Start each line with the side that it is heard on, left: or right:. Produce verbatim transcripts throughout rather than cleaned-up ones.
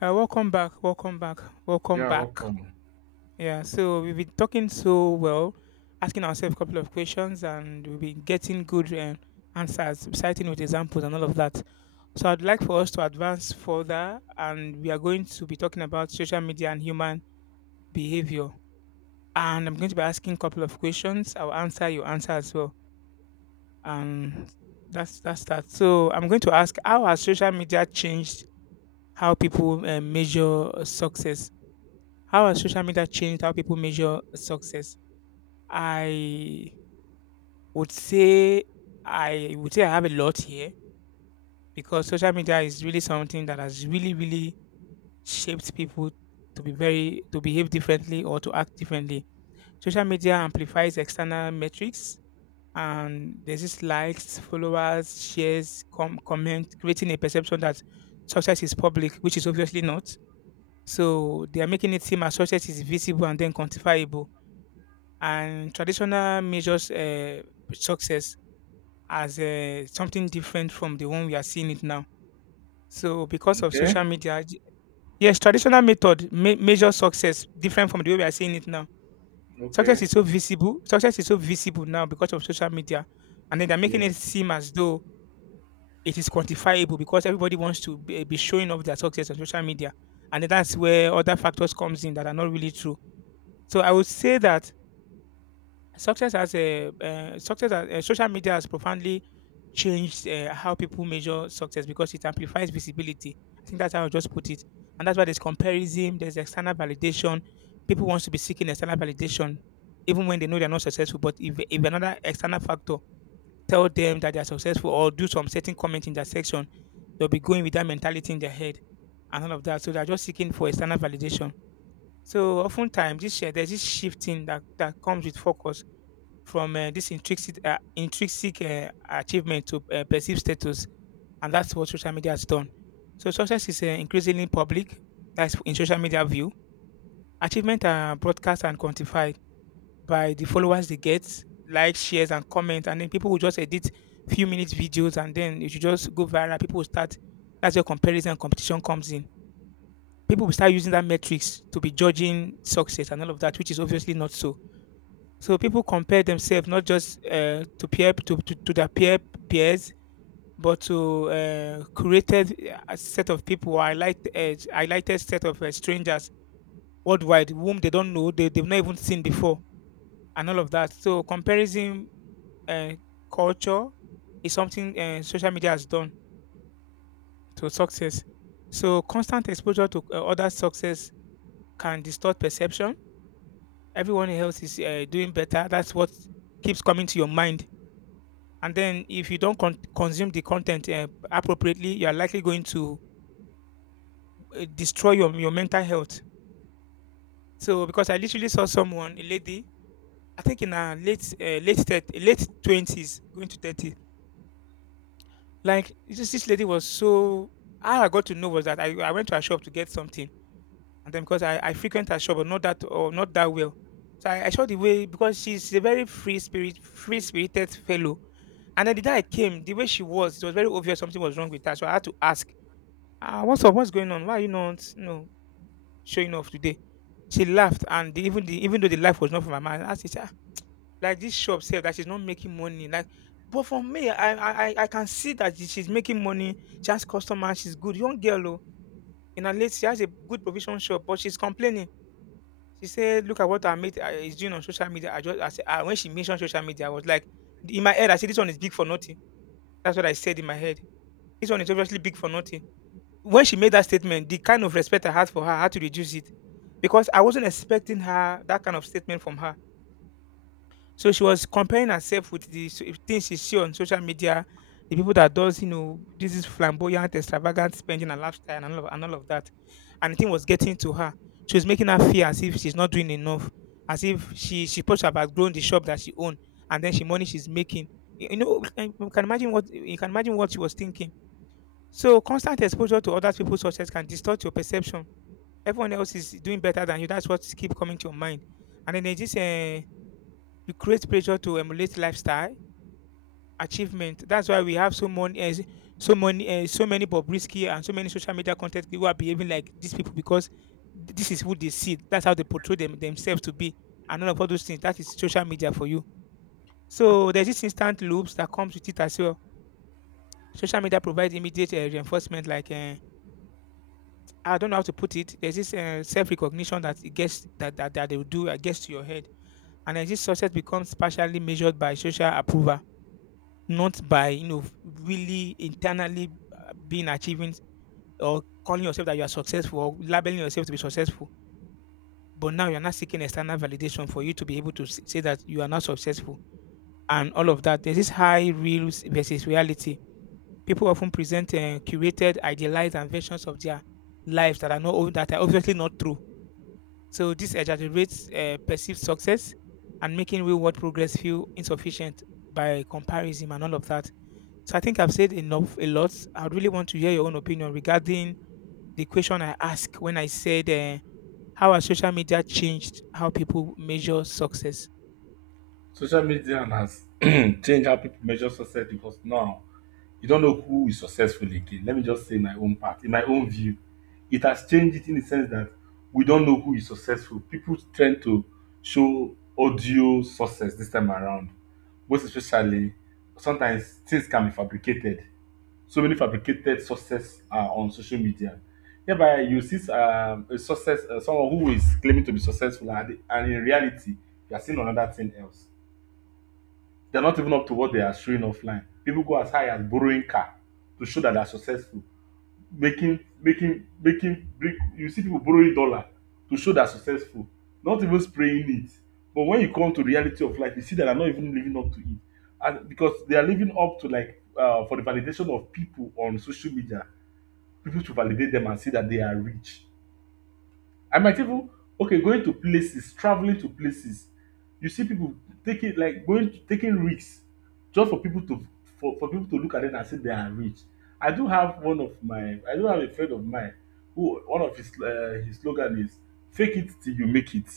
left: Uh, welcome back, welcome back, welcome
right: Yeah,
left: back.
right: welcome.
left: Yeah, so we've been talking so well, asking ourselves a couple of questions, and we've been getting good um, answers, citing with examples and all of that. So I'd like for us to advance further, and we are going to be talking about social media and human behavior. And I'm going to be asking a couple of questions. I'll answer your answer as well. Um, that's that's that. So I'm going to ask, how has social media changed how people uh, measure success? How has social media changed how people measure success? I would say I would say I have a lot here because social media is really something that has really, really shaped people to be very to behave differently or to act differently. Social media amplifies external metrics, and there's this likes, followers, shares, com- comment, creating a perception that success is public, which is obviously not. So they are making it seem as success is visible and then quantifiable, and traditional measures uh, success as uh, something different from the one we are seeing it now. So because of
right: Okay,
left: social media, j- yes, traditional method me- measure success different from the way we are seeing it now. Success
right: okay,
left: is so visible. Success is so visible now because of social media, and then they're making
right: yeah.
left: it seem as though it is quantifiable because everybody wants to be, be showing off their success on social media, and then that's where other factors comes in that are not really true. So I would say that Success has a uh, success. Has, uh, social media has profoundly changed uh, how people measure success because it amplifies visibility. I think that's how I just put it, and that's why there's comparison. There's external validation. People wants to be seeking external validation, even when they know they're not successful. But if if another external factor tell them that they're successful or do some certain comment in that section, they'll be going with that mentality in their head and all of that. So they're just seeking for external validation. So oftentimes, this share there's this shifting that that comes with focus from uh, this intrinsic uh, intrinsic uh, achievement to uh, perceived status, and that's what social media has done. So success is uh, increasingly public. That's in social media view. Achievement are broadcast and quantified by the followers they get, likes, shares, and comments, and then people will just edit few minutes videos, and then it should just go viral. People will start. That's where comparison and competition comes in. People will start using that metrics to be judging success and all of that, which is obviously not so. So people compare themselves not just uh, to peer to, to, to their peer peers, but to uh, created a set of people or highlight uh, highlighted set of uh, strangers worldwide whom they don't know, they, they've not even seen before, and all of that. So comparison uh, culture is something uh, social media has done to success. So constant exposure to uh, other success can distort perception. Everyone else is uh, doing better. That's what keeps coming to your mind, and then if you don't con- consume the content uh, appropriately, you are likely going to uh, destroy your, your mental health. So because I literally saw someone, a lady, I think in her late uh, late thirt- late twenties going to thirty. Like this, this lady was so, how I got to know was that I, I went to her shop to get something, and then because i, I frequent her shop, but not that, or not that well. So I, I saw the way, because she's a very free spirit free spirited fellow, and then the day I came, the way she was, it was very obvious something was wrong with her. So I had to ask. Ah, what's up? What's going on? Why are you not, you know, showing off today? She laughed, and the, even the, even though the laugh was not from my man, I said, ah, like this shop said that she's not making money. Like, but for me, I I I I can see that she- she's making money. She has customers. She's good, young girl. Oh, in her late, she has a good provision shop, but she's complaining. She said, "Look at what her mate uh, is doing on social media." I just, I said, ah, when she mentioned social media, I was like, in my head, I said, "This one is big for nothing." That's what I said in my head. This one is obviously big for nothing. When she made that statement, the kind of respect I had for her, I had to reduce it, because I wasn't expecting her that kind of statement from her. So she was comparing herself with the s- things she see on social media, the people that does, you know, this is flamboyant, extravagant spending and lifestyle and all of, and all of that, and the thing was getting to her. She was making her feel as if she's not doing enough, as if she she supposed to have outgrown the shop that she owned, and then she money she's making. You you know, you can imagine what you can imagine what she was thinking. So constant exposure to other people's success can distort your perception. Everyone else is doing better than you. That's what keep coming to your mind. And then there's this, uh, you create pressure to emulate lifestyle achievement. That's why we have so many, uh, so many, uh, so many Bobrisky and so many social media content who are behaving like these people because th- this is who they see. That's how they portray them, themselves to be. And all of all those things. That is social media for you. So there's this instant loops that comes with it as well. Social media provides immediate uh, reinforcement, like. Uh, I don't know how to put it. There's this uh, self-recognition that it gets, that, that that they will do. It gets to your head, and as this success becomes partially measured by social approval, not by, you know, really internally uh, being achieving or calling yourself that you are successful or labeling yourself to be successful. But now you are not seeking external validation for you to be able to s- say that you are not successful and all of that. There's this high reels versus reality. People often present uh, curated, idealized, and versions of their lives that are not that are obviously not true. So this exaggerates uh, perceived success and making real-world progress feel insufficient by comparison and all of that. So I think I've said enough, a lot. I really want to hear your own opinion regarding the question I asked when I said, uh, "How has social media changed how people measure success?"
right: Social media has changed how people measure success because now you don't know who is successful again. Let me just say my own part. In my own view, it has changed it in the sense that we don't know who is successful. People tend to show audio success this time around, most especially sometimes things can be fabricated. So many fabricated success are on social media. Hereby, you see um, a success, uh, someone who is claiming to be successful, and, and in reality, you are seeing another thing else. They're not even up to what they are showing offline. People go as high as borrowing car to show that they're successful. Making, making, making, brick. You see people borrowing dollar to show they're successful. Not even spraying it. But when you come to reality of life, you see that they're not even living up to it, and because they are living up to like uh, for the validation of people on social media, people to validate them and see that they are rich. I might even, okay, going to places, traveling to places. You see people taking, like, going to, taking risks just for people to, for, for people to look at them and say they are rich. I do have one of my I do have a friend of mine who one of his uh, his slogan is fake it till you make it.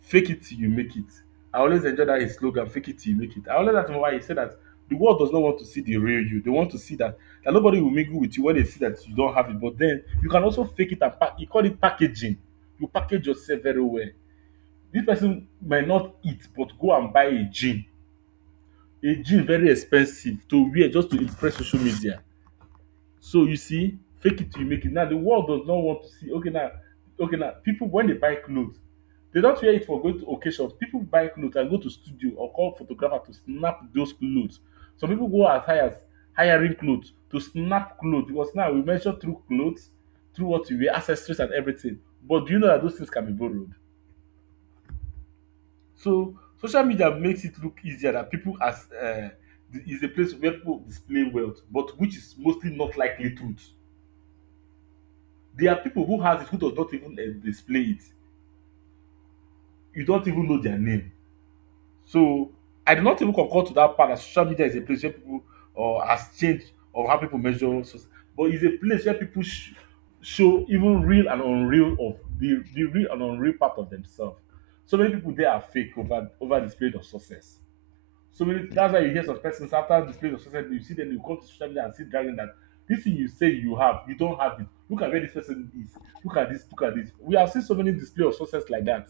right: Fake it till you make it. I always enjoy that his slogan, fake it till you make it. I always ask him why he said that the world does not want to see the real you. They want to see that that nobody will mingle with you when they see that you don't have it. But then you can also fake it and pack. You call it packaging. You package yourself very well. This person might not eat, but go and buy a jean. A jean very expensive to wear just to impress social media. So you see, fake it till you make it. Now the world does not want to see. Okay now, okay now, people, when they buy clothes, they don't wear it for going to occasions. People buy clothes and go to studio or call photographer to snap those clothes. Some people go as high as hiring clothes to snap clothes, because now we measure through clothes, through what you wear, accessories and everything. But do you know that those things can be borrowed? So social media makes it look easier, that people, as uh, the- is a place where people display wealth, but which is mostly not likely truth. There are people who has it who does not even uh, display it. You don't even know their name. So I do not even concur to that part that social media is a place where people or uh, has changed or how people measure success, but it's a place where people sh- show even real and unreal of the the real and unreal part of themselves. So many people there are fake over over the spirit of success. So many, that's why you hear some persons after display of success, you see them, you come to social media and see dragging that this thing you say you have, you don't have it. Look at where this person is. Look at this, look at this. We have seen so many display of success like that.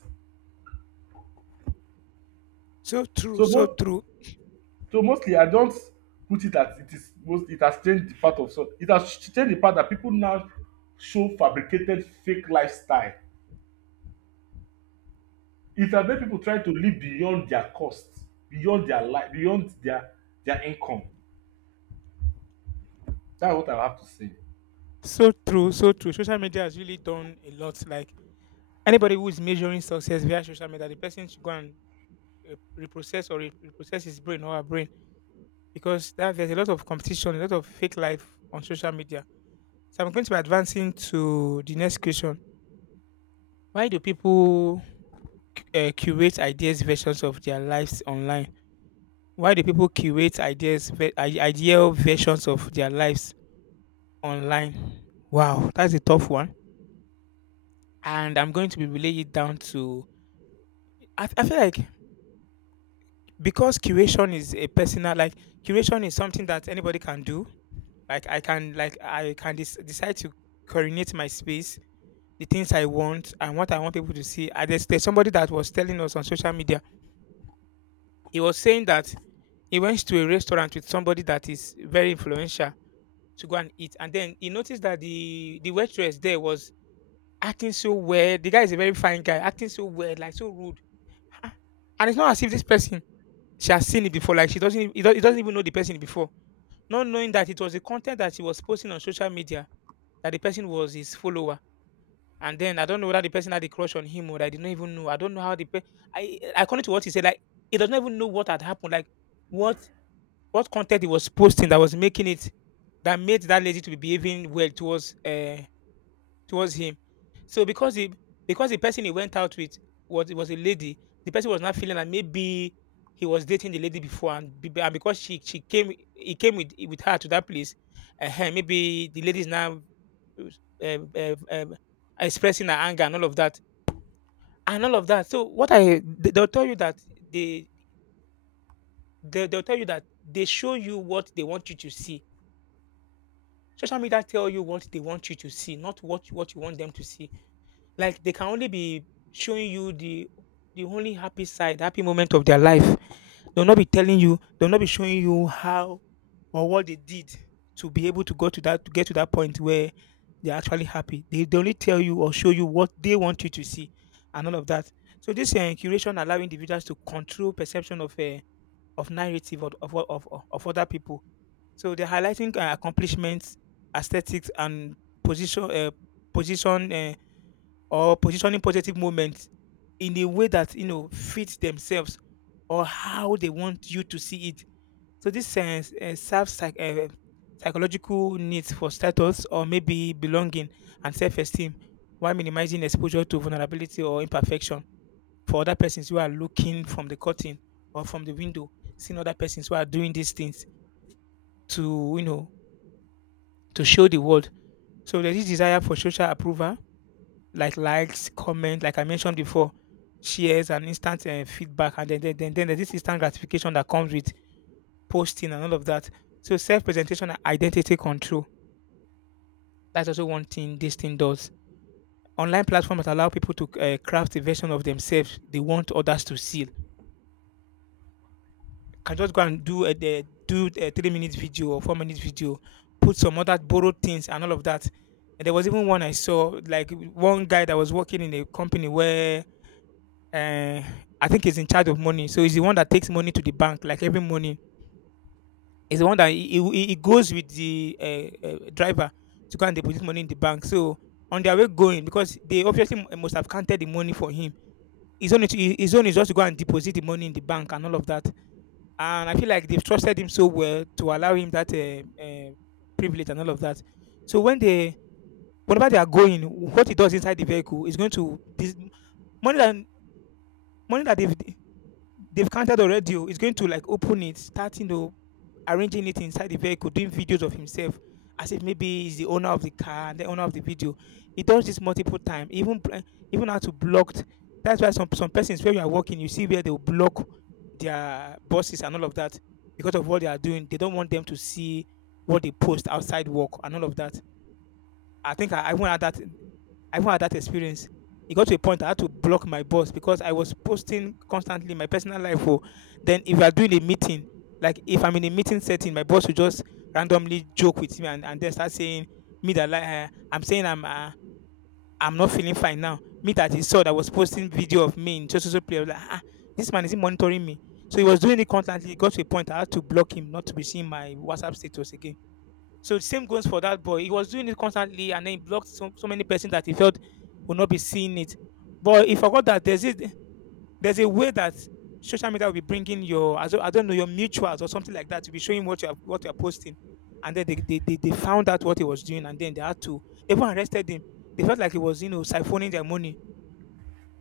left: So true,
right: So
left: so
right: most
left: true.
right: so mostly I don't put it at it is most it has changed the part of, so it has changed the part that people now show fabricated fake lifestyle. It has made people try to live beyond their costs, beyond their life, beyond their their income. That's what I have to say.
left: So true, so true. Social media has really done a lot. Like anybody who is measuring success via social media, the person should go and uh, reprocess or re- reprocess his brain or her brain, because that, there's a lot of competition, a lot of fake life on social media. So I'm going to be advancing to the next question. Why do people uh, curate ideas versions of their lives online? Why do people curate ideas, ve- i- ideal versions of their lives online? Wow, that's a tough one. And I'm going to be relaying it down to. I I feel like, because curation is a personal, like curation is something that anybody can do. Like i can like I can dis- decide to coordinate my space, the things I want and what I want people to see. And there's, there's somebody that was telling us on social media, he was saying that he went to a restaurant with somebody that is very influential to go and eat, and then he noticed that the the waitress there was acting so weird. The guy is a very fine guy, acting so weird, like so rude. Ah, and it's not as if this person, she has seen it before, like she doesn't it doesn't doesn't even know the person before. Not knowing that it was the content that he was posting on social media, that the person was his follower. And then I don't know whether the person had a crush on him or, I did not even know. I don't know how the pe- I according to what he said, like he does not even know what had happened, like what what content he was posting that was making it, that made that lady to be behaving well towards uh towards him. So because he because the person he went out with was was a lady, the person was not feeling that maybe he was dating the lady before, and, be- and because she she came he came with with her to that place, uh, maybe the lady is now uh, uh, um, expressing her anger and all of that and all of that. So what I they- they'll tell you that they, they they'll tell you that they show you what they want you to see. Social media tell you what they want you to see, not what what you want them to see. Like they can only be showing you the the only happy side, happy moment of their life. They'll not be telling you, they'll not be showing you how or what they did to be able to go to that to get to that point where they're actually happy. They, they only tell you or show you what they want you to see and all of that. So this uh, curation allow individuals to control perception of uh, of narrative of, of, of, of of other people. So they're highlighting uh, accomplishments, aesthetics, and position uh, position uh, or positioning positive moments in a way that you know fits themselves or how they want you to see it. So this sense uh, serves psych- uh, psychological needs for status or maybe belonging and self-esteem, while minimizing exposure to vulnerability or imperfection for other persons who are looking from the curtain or from the window, seeing other persons who are doing these things to you know to show the world. So there is desire for social approval like likes, comment, like I mentioned before, shares and instant uh, feedback, and then, then then then there's this instant gratification that comes with posting and all of that. So self-presentation and identity control. That's also one thing this thing does. Online platforms allow people to uh, craft a version of themselves they want others to see. Can just go and do a the- do a three minute video or four minute video, put some other borrowed things and all of that. And there was even one I saw, like one guy that was working in a company where uh, I think he's in charge of money. So he's the one that takes money to the bank, like every morning. He's the one that he, he, he goes with the uh, uh, driver to go and deposit money in the bank. So on their way going, because they obviously mu- must have counted the money for him. His own, is- his own is just to go and deposit the money in the bank and all of that. And I feel like they've trusted him so well to allow him that uh, uh, privilege and all of that. So when they, whenever they are going, what he does inside the vehicle is going to this money that money that they've they've counted already. Oh, he's going to like open it, starting to arranging it inside the vehicle, doing videos of himself as if maybe he's the owner of the car and the owner of the video. He does this multiple time, even bl- even how to blocked. That's why some some persons where you are working, you see where they will block their bosses and all of that because of what they are doing. They don't want them to see what they post outside work and all of that. I think I, I even had that I even had that experience. It got to a point I had to block my boss because I was posting constantly my personal life. Oh, then if we are doing a meeting, like if I'm in a meeting setting, my boss will just randomly joke with me and, and then start saying me that like uh, I'm saying I'm uh, I'm not feeling fine now. Me that he saw that was posting video of me in just social player like ah, this man is he monitoring me. So he was doing it constantly. It got to a point I had to block him not to be seeing my WhatsApp status again. So the same goes for that boy. He was doing it constantly, and then he blocked so, so many persons that he felt would not be seeing it. But he forgot that there's this, there's a way that social media will be bringing your I don't I don't know your mutuals or something like that to be showing what you're what you're posting, and then they, they, they, they found out what he was doing, and then they had to they even arrested him. They felt like he was you know siphoning their money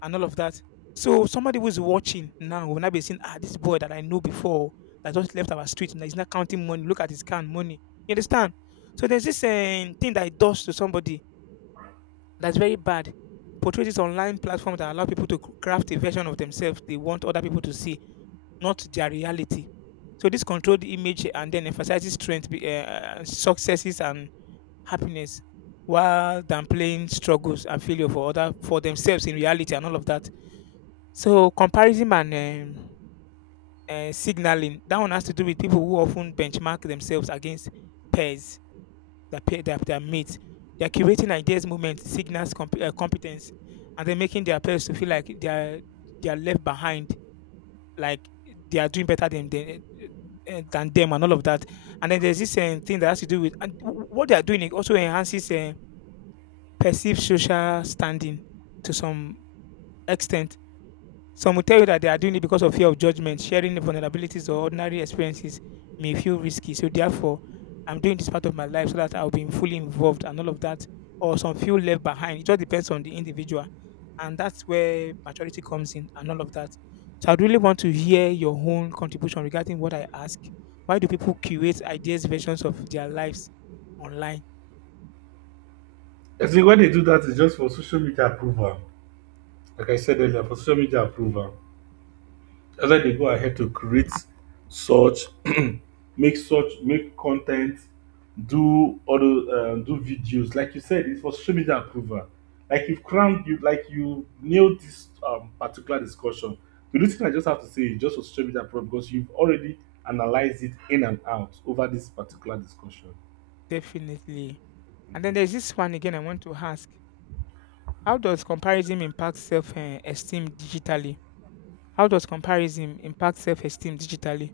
left: and all of that. So somebody who's watching now will not be saying, ah, this boy that I know before that just left our street and he's not counting money. Look at his can money. You understand? So there's this um, thing that it does to somebody that's very bad. Portray this online platform that allow people to c- craft a version of themselves they want other people to see, not their reality. So this controlled image and then emphasizes strength, be- uh, successes, and happiness, while downplaying struggles and failure for other for themselves in reality and all of that. So comparison and um, uh, signaling that one has to do with people who often benchmark themselves against peers, their peer, their, their mates. They're curating ideas, movements, signals, comp- uh, competence, and then making their peers to feel like they're they're left behind, like they are doing better than than, uh, than them, and all of that. And then there's this um, thing that has to do with and w- what they are doing. It also enhances uh, perceived social standing to some extent. Some will tell you that they are doing it because of fear of judgment, sharing the vulnerabilities or ordinary experiences may feel risky. So therefore, I'm doing this part of my life so that I'll be fully involved and all of that. Or some feel left behind. It just depends on the individual. And that's where maturity comes in and all of that. So I'd really want to hear your own contribution regarding what I ask. Why do people curate ideas versions of their lives online?
right: I think when they do that, it's just for social media approval. Like I said earlier, for social media approval, whether they go ahead to create such, make such, make content, do other, um, do videos. Like you said, it's for social media approval. Like you've crammed, you like you nailed this um, particular discussion. The only thing I just have to say is just for social media approval, because you've already analyzed it in and out over this particular discussion.
left: Definitely. And then there's this one again I want to ask. How does comparison impact self um esteem digitally? How does comparison impact self esteem digitally?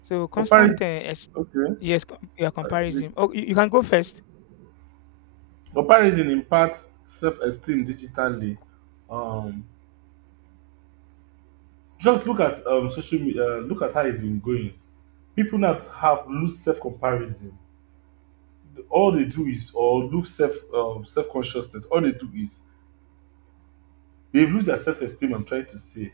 left: So constant, uh,
right: Comparison,
left: es-
right: okay.
left: yes, com- yeah,
right: I- the-
left: comparison. Oh, you, you can go first.
right: Comparison impacts self-esteem digitally. Um, Just look at um, social media, uh, look at how it's been going. People now have loose self comparison. All they do is, or look self, um, self consciousness, all they do is, they've lost their self esteem, I'm trying to say.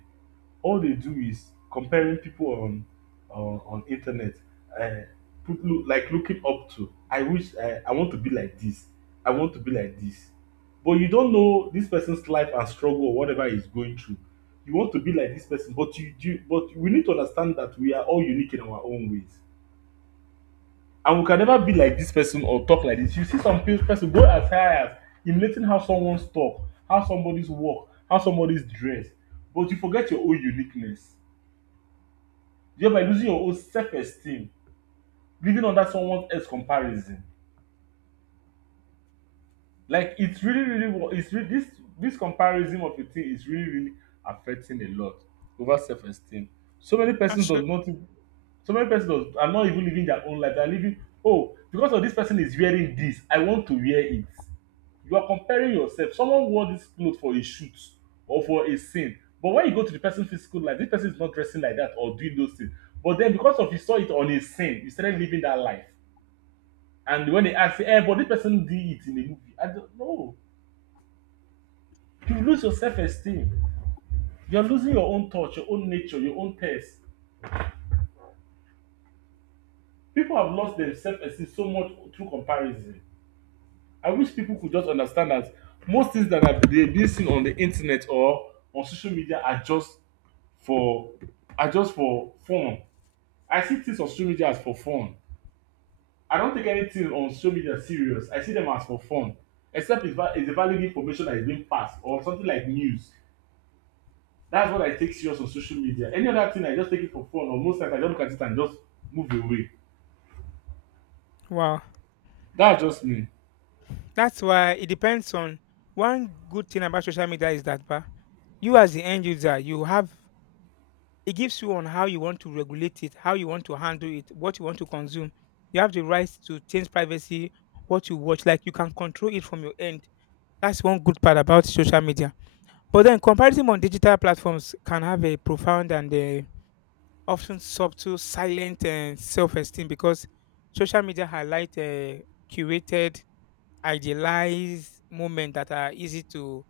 right: All they do is comparing people on on, on internet, uh, put, look, like looking up to, I wish, I, I want to be like this. I want to be like this, but you don't know this person's life and struggle or whatever he's going through. You want to be like this person, but you do, but we need to understand that we are all unique in our own ways, and we can never be like this person or talk like this. You see some pe- person go as high as emulating how someone's talk, how somebody's walk, how somebody's dress, but you forget your own uniqueness, thereby losing your own self-esteem, living under someone else comparison. Like, it's really, really, wa- it's really this, this comparison of a thing is really, really affecting a lot over self-esteem. So many persons
left: That's
right: does
left: it.
right: not, so many persons does, are not even living their own life. They are living, oh, because of this person is wearing this, I want to wear it. You are comparing yourself. Someone wore this cloth for a shoot or for a scene, but when you go to the person's physical life, this person is not dressing like that or doing those things. But then because of you saw it on a scene, you started living that life. And when they ask, hey, but this person did it in the movie, I don't know. You lose your self esteem. You're losing your own touch, your own nature, your own taste. People have lost their self esteem so much through comparison. I wish people could just understand that most things that are they being seen on the internet or on social media are just for, are just for fun. I see things on social media as for fun. I don't take anything on social media serious. I see them as for fun, except it's, va- it's a valid information that is being passed or something like news. That's what I take serious on social media. Any other thing, I just take it for fun, or most times I just look at it and just move away.
left: Wow,
right: That's just me.
left: that's why it depends on. One good thing about social media is that, bah, you as the end user, you have it gives you on how you want to regulate it, how you want to handle it, what you want to consume. You have the right to change privacy, what you watch. Like you can control it from your end. That's one good part about social media. But then comparison on digital platforms can have a profound and uh, often subtle, silent uh, self-esteem because social media highlight uh, curated, idealized moments that are easy to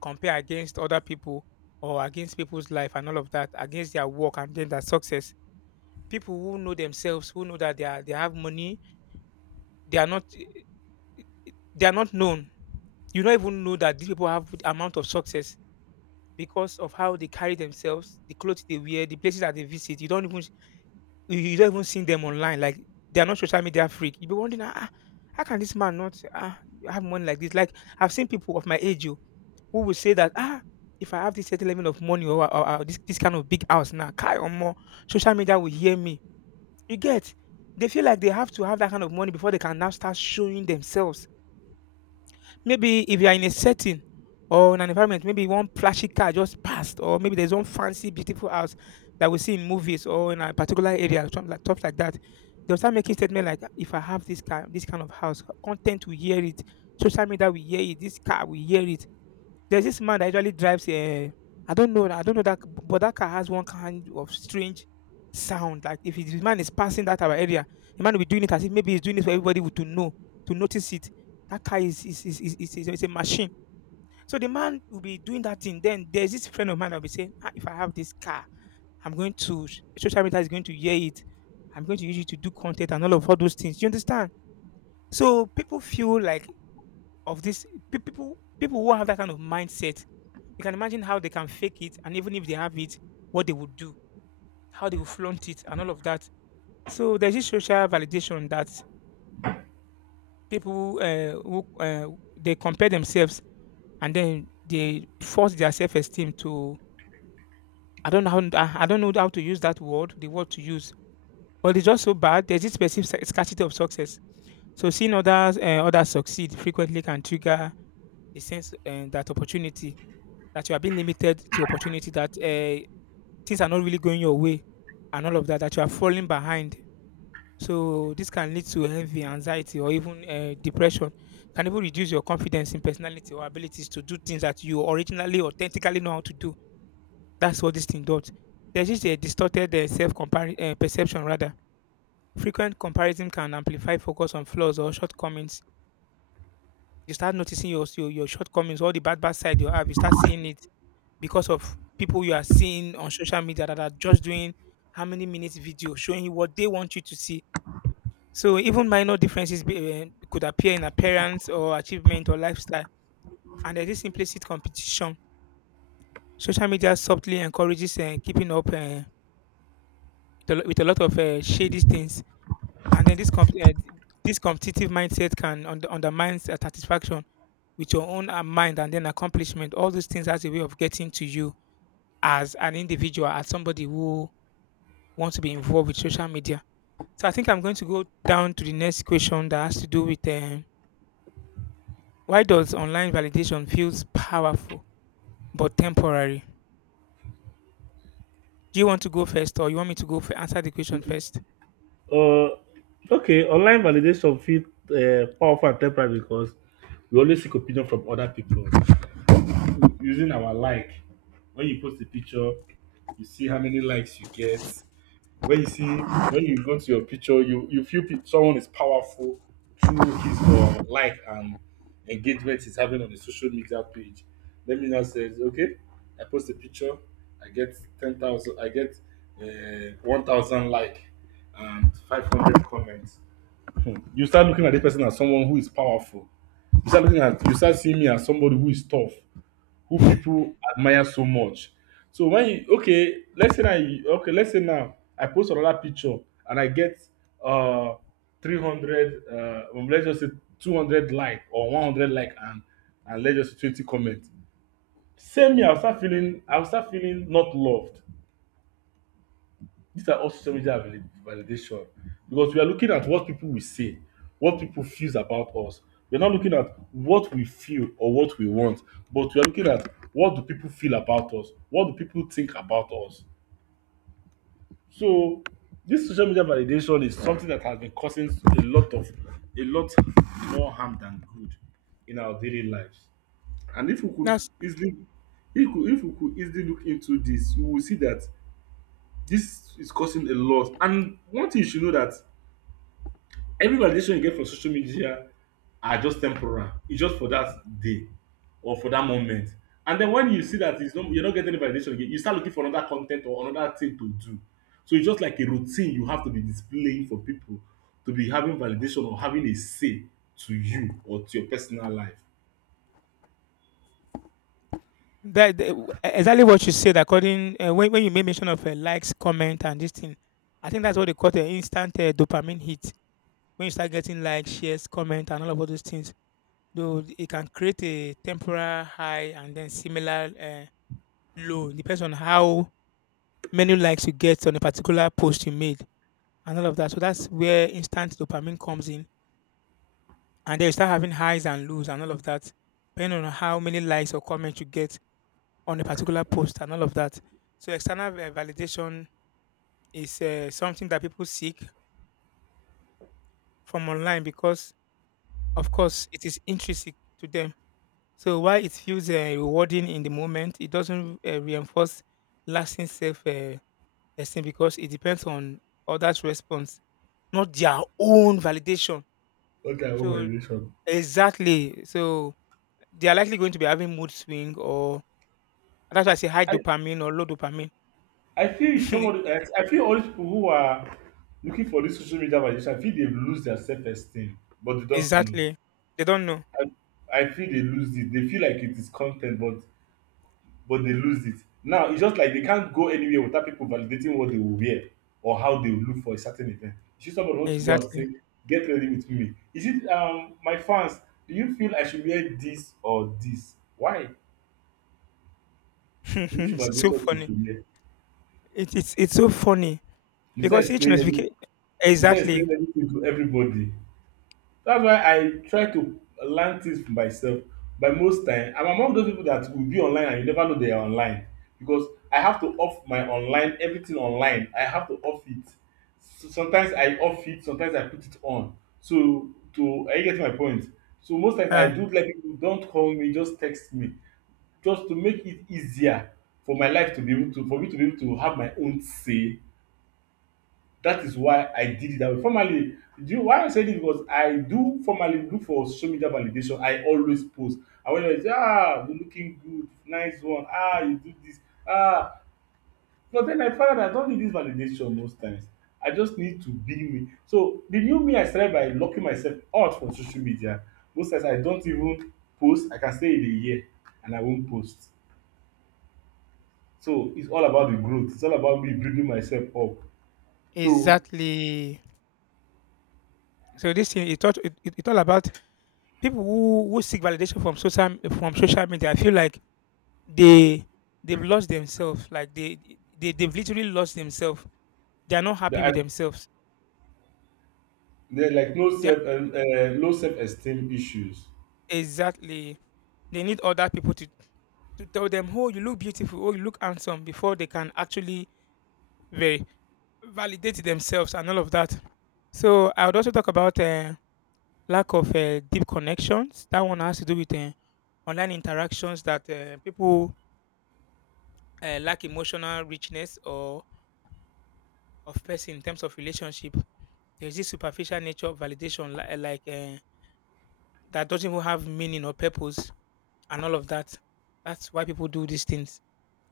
left: compare against other people or against people's life and all of that, against their work and then their success. People who know themselves, who know that they are they have money, they are not they are not known. You don't even know that these people have amount of success because of how they carry themselves, the clothes they wear, the places that they visit. You don't even you you don't even see them online. Like they are not social media freak. You be wondering, ah, ah, how can this man not ah, have money like this? Like I've seen people of my age oh, who will say that ah, if I have this certain level of money or, or, or this this kind of big house now, carry on more social media will hear me. You get? They feel like they have to have that kind of money before they can now start showing themselves. Maybe if you are in a setting or in an environment, maybe one flashy car just passed, or maybe there's one fancy, beautiful house that we see in movies or in a particular area, stuff like, stuff like that. They'll start making statement like, if I have this car, this kind of house, content we hear it, social media we hear it, this car we hear it. There's this man that usually drives a I don't know, I don't know that, but that car has one kind of strange sound. Like if his man is passing that our area, the man will be doing it as if maybe he's doing it for everybody to know, to notice it. That car is is is, is, is, is, is a machine. So the man will be doing that thing. Then there's this friend of mine that will be saying, ah, if I have this car, I'm going to social media is going to hear it. I'm going to use it to do content and all of all those things. You understand? So people feel like of this pe- people people who have that kind of mindset, you can imagine how they can fake it, and even if they have it, what they would do, how they will flaunt it, and all of that. So there's this social validation that people uh, who uh, they compare themselves and then they force their self-esteem to... I don't know how I I don't know how to use that word, the word to use, but it's just so bad. There's this specific sc- scarcity of success. So seeing others uh, others succeed frequently can trigger the sense uh, that opportunity, that you are being limited to opportunity, that uh, things are not really going your way and all of that, that you are falling behind. So this can lead to heavy anxiety or even uh, depression. Can even reduce your confidence in personality or abilities to do things that you originally, authentically know how to do. That's what this thing does. There's just a distorted uh, self uh, perception rather. Frequent comparison can amplify focus on flaws or shortcomings. You start noticing your, your your shortcomings, all the bad bad side you have. You start seeing it because of people you are seeing on social media that are just doing how many minutes video showing you what they want you to see. So even minor differences be, uh, could appear in appearance or achievement or lifestyle. And there's this implicit competition. Social media subtly encourages uh, keeping up uh, with, a, lo- with a lot of uh, shady things. And then this comp- uh, this competitive mindset can under- undermine uh, satisfaction with your own uh, mind and then accomplishment. All those things as a way of getting to you as an individual, as somebody who want to be involved with social media. So I think I'm going to go down to the next question that has to do with um, why does online validation feels powerful but temporary? Do you want to go first, or you want me to go f- answer the question first?
right: Uh, okay, online validation feel uh, powerful and temporary because we always seek opinion from other people using our like. When you post a picture, you see how many likes you get, where you see when you go to your picture, you you feel pe- someone is powerful through his uh, like and engagement he's having on the social media page. Let me now says, okay, I post a picture, I get ten thousand, I get uh, one thousand like and five hundred comments. Hmm. You start looking at the person as someone who is powerful. You start looking at, you start seeing me as somebody who is tough, who people admire so much. So when you, okay, let's say now you, okay, let's say now I post another picture and I get uh three hundred uh um, let's just say two hundred like or one hundred like and and let's just say twenty comment. Same me, I'll start feeling I'll start feeling not loved. These are all social media valid- validation, because we are looking at what people will say, what people feels about us. We're not looking at what we feel or what we want, but we are looking at what do people feel about us, what do people think about us. So this social media validation is something that has been causing a lot of, a lot more harm than good in our daily lives. And if we could
left: That's
right: easily, if we, if we could easily look into this, we will see that this is causing a lot, and one thing you should know, that every validation you get from social media are just temporal. It's just for that day or for that moment. And then when you see that it's not, you're not getting any validation again, you start looking for another content or another thing to do. So it's just like a routine you have to be displaying for people to be having validation or having a say to you or to your personal life.
left: that, that- exactly what you said. According uh, When when you made mention of uh, likes, comment, and this thing, I think that's what they call the instant uh, dopamine hit. When you start getting likes, shares, comment, and all of all those things, though it can create a temporary high and then similar uh, low. Depends on how many likes you get on a particular post you made and all of that. So that's where instant dopamine comes in. And then you start having highs and lows and all of that, depending on how many likes or comments you get on a particular post and all of that. So external va- validation is uh, something that people seek from online because, of course, it is intrinsic to them. So while it feels uh, rewarding in the moment, it doesn't uh, reinforce lasting self uh, person, because it depends on others' response, not their own validation.
right: What kind of
left: So
right: validation?
left: exactly. So they are likely going to be having mood swing, or that's why I say high
right: I
left: dopamine or low dopamine.
right: I feel some of the, I I feel all these people who are looking for this social media validation, I feel they lose their self esteem, but they don't know.
left: Exactly. They don't know.
right: I, I feel they lose it. They feel like it is content, but but they lose it. Now it's just like they can't go anywhere without people validating what they will wear or how they will look for a certain event. You see somebody wants to go out and say,
left: Exactly.
right: "Get ready with me." Is it um my fans? Do you feel I should wear this or this? Why? People should
left: It's
right: validate
left: so
right: what you
left: funny.
right: should wear.
left: It, it's it's so funny
right: You start
left: because each
right: explaining. every-
left: notification.
right: You start
left: Exactly.
right: explaining everything to everybody. That's why I try to learn things for myself. By most time, I'm among those people that will be online and you never know they are online, because I have to off my online, everything online. I have to off it. So sometimes I off it, sometimes I put it on. So to I get my point. So most times I
left: Yeah.
right: do let people don't call me, just text me, just to make it easier for my life to be able to, for me to be able to have my own say. That is why I did it that way. Formerly, do you why I said it, because I do formerly look for social media validation. I always post. And when I say, ah, you're looking good, nice one, ah, you do this, ah. But then I found out I don't need this validation most times. I just need to be me. So the new me, I started by locking myself out from social media. Most times I don't even post. I can stay in a year and I won't post. So it's all about the growth. It's all about me building myself up. So
left: Exactly. So this thing, it, all- it, it, it's all about people who, who seek validation from social from social media. I feel like they, they've lost themselves, like they they they've literally lost themselves, they're not happy
right: the,
left: with themselves,
right: they're like no
left: they're...
right: self, um, uh, low self esteem issues.
left: exactly, they need other people to to tell them, oh, you look beautiful, oh, you look handsome, before they can actually... very... validate themselves and all of that. So I would also talk about uh, lack of uh, deep connections that one has to do with uh, online interactions, that uh, people uh, lack emotional richness or of person in terms of relationship. There's this superficial nature of validation, li- like uh, that doesn't even have meaning or purpose, and all of that. That's why people do these things.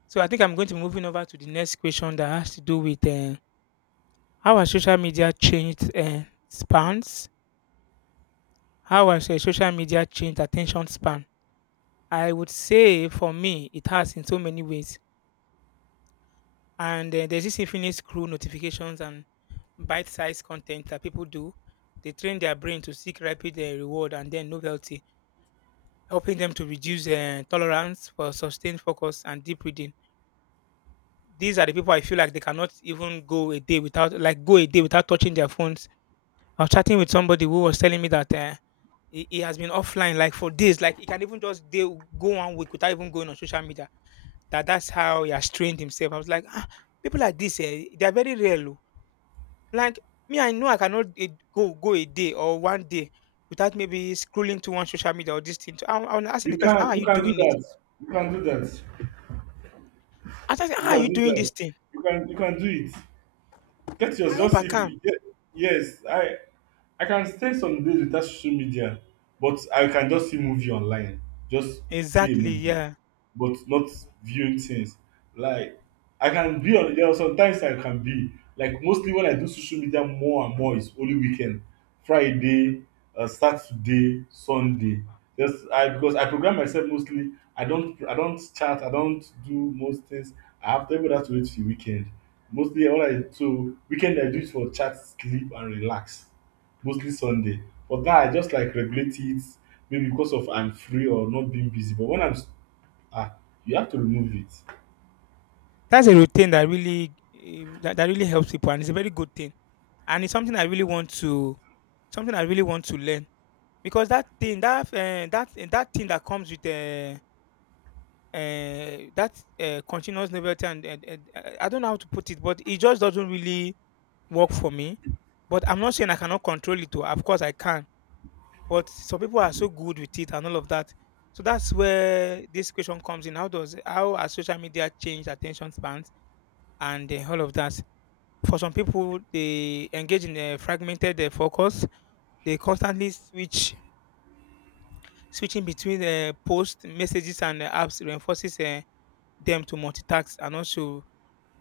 left: So I think I'm going to be moving over to the next question that has to do with uh, how has social media changed uh, spans? How has uh, social media changed attention span? I would say for me, it has in so many ways. And uh, there's this infinite screw notifications and bite-sized content that people do. They train their brain to seek rapid uh, reward and then novelty, helping them to reduce uh, tolerance for sustained focus and deep reading. These are the people I feel like they cannot even go a day without, like, go a day without touching their phones. I was chatting with somebody who was telling me that uh, he, he has been offline like for days. Like he can even just day, go one week without even going on social media. That that's how he has trained himself. I was like, ah, people like this, eh, they are very real. Oh." Like me, I know I cannot eh, go go a day or one day without maybe scrolling to one social media or this thing. So I'm, I'm asking
right: You
left: the person, how
right: can
left: are
right: you
left: you
right: can do
left: doing it?
right: that. You can do that.
left: I just say,
right: You
left: "How are
right: can
left: you
right: do
left: doing this
right: that.
left: thing?
right: You can you can do it. Get yours
left: I hope
right: just
left: I
right: if
left: can."
right: you get, yes. I I can stay some days without social media, but I can just see movie online. Just see a
left: Exactly,
right: movie,
left: yeah.
right: but not viewing things. Like, I can be on, there are sometimes I can be, like, mostly when I do social media more and more is only weekend, Friday, uh, Saturday, Sunday. Just I, because I program myself mostly. I don't I don't chat. I don't do most things. I have to able to wait for weekend. Mostly all I, so weekend I do it for chat, sleep and relax. Mostly Sunday. But now I just like regulate it maybe because of I'm free or not being busy. But when I'm, ah, you have to remove it.
left: That's a routine that really eh, that, that really helps people and it's a very good thing. And it's something I really want to, something I really want to learn, because that thing that uh, that eh, that thing that comes with uh, uh, that uh, continuous novelty and, and, and uh, I don't know how to put it, but it just doesn't really work for me. But I'm not saying I cannot control it. Too. Of course, I can. But some people are so good with it and all of that. So that's where this question comes in. How does how has social media changed attention spans and uh, all of that? For some people, they engage in a fragmented uh, focus. They constantly switch switching between uh, posts, messages, and uh, apps reinforces uh, them to multitask, and also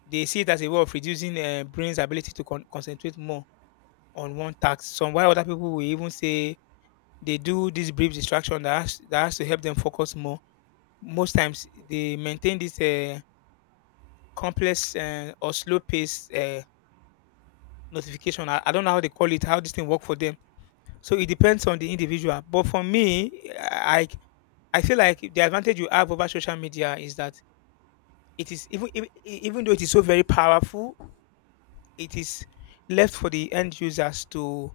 left: they see it as a way of reducing uh, brain's ability to con- concentrate more on one task. Some, while other people will even say they do this brief distraction that has, that has to help them focus more, most times they maintain this uh, complex uh, or slow pace uh, notification. I, I don't know how they call it, how this thing work for them. So it depends on the individual. But for me, I... I feel like the advantage you have over social media is that it is even even even though it is so very powerful, it is left for the end users to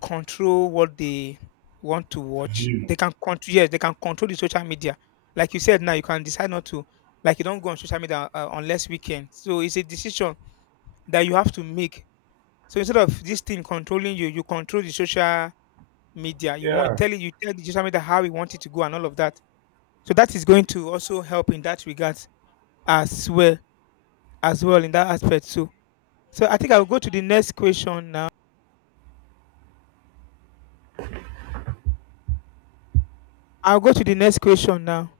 left: control what they want to watch.
right: View.
left: They can control, yes, they can control the social media. Like you said now, you can decide not to, like you don't go on social media uh, unless weekend. So it's a decision that you have to make. So instead of this thing controlling you, you control the social media. You want
right: Yeah.
left: tell it, you tell the social media how you want it to go and all of that. So that is going to also help in that regard as well, as well in that aspect too. So I think I'll go to the next question now. I'll go to the next question now.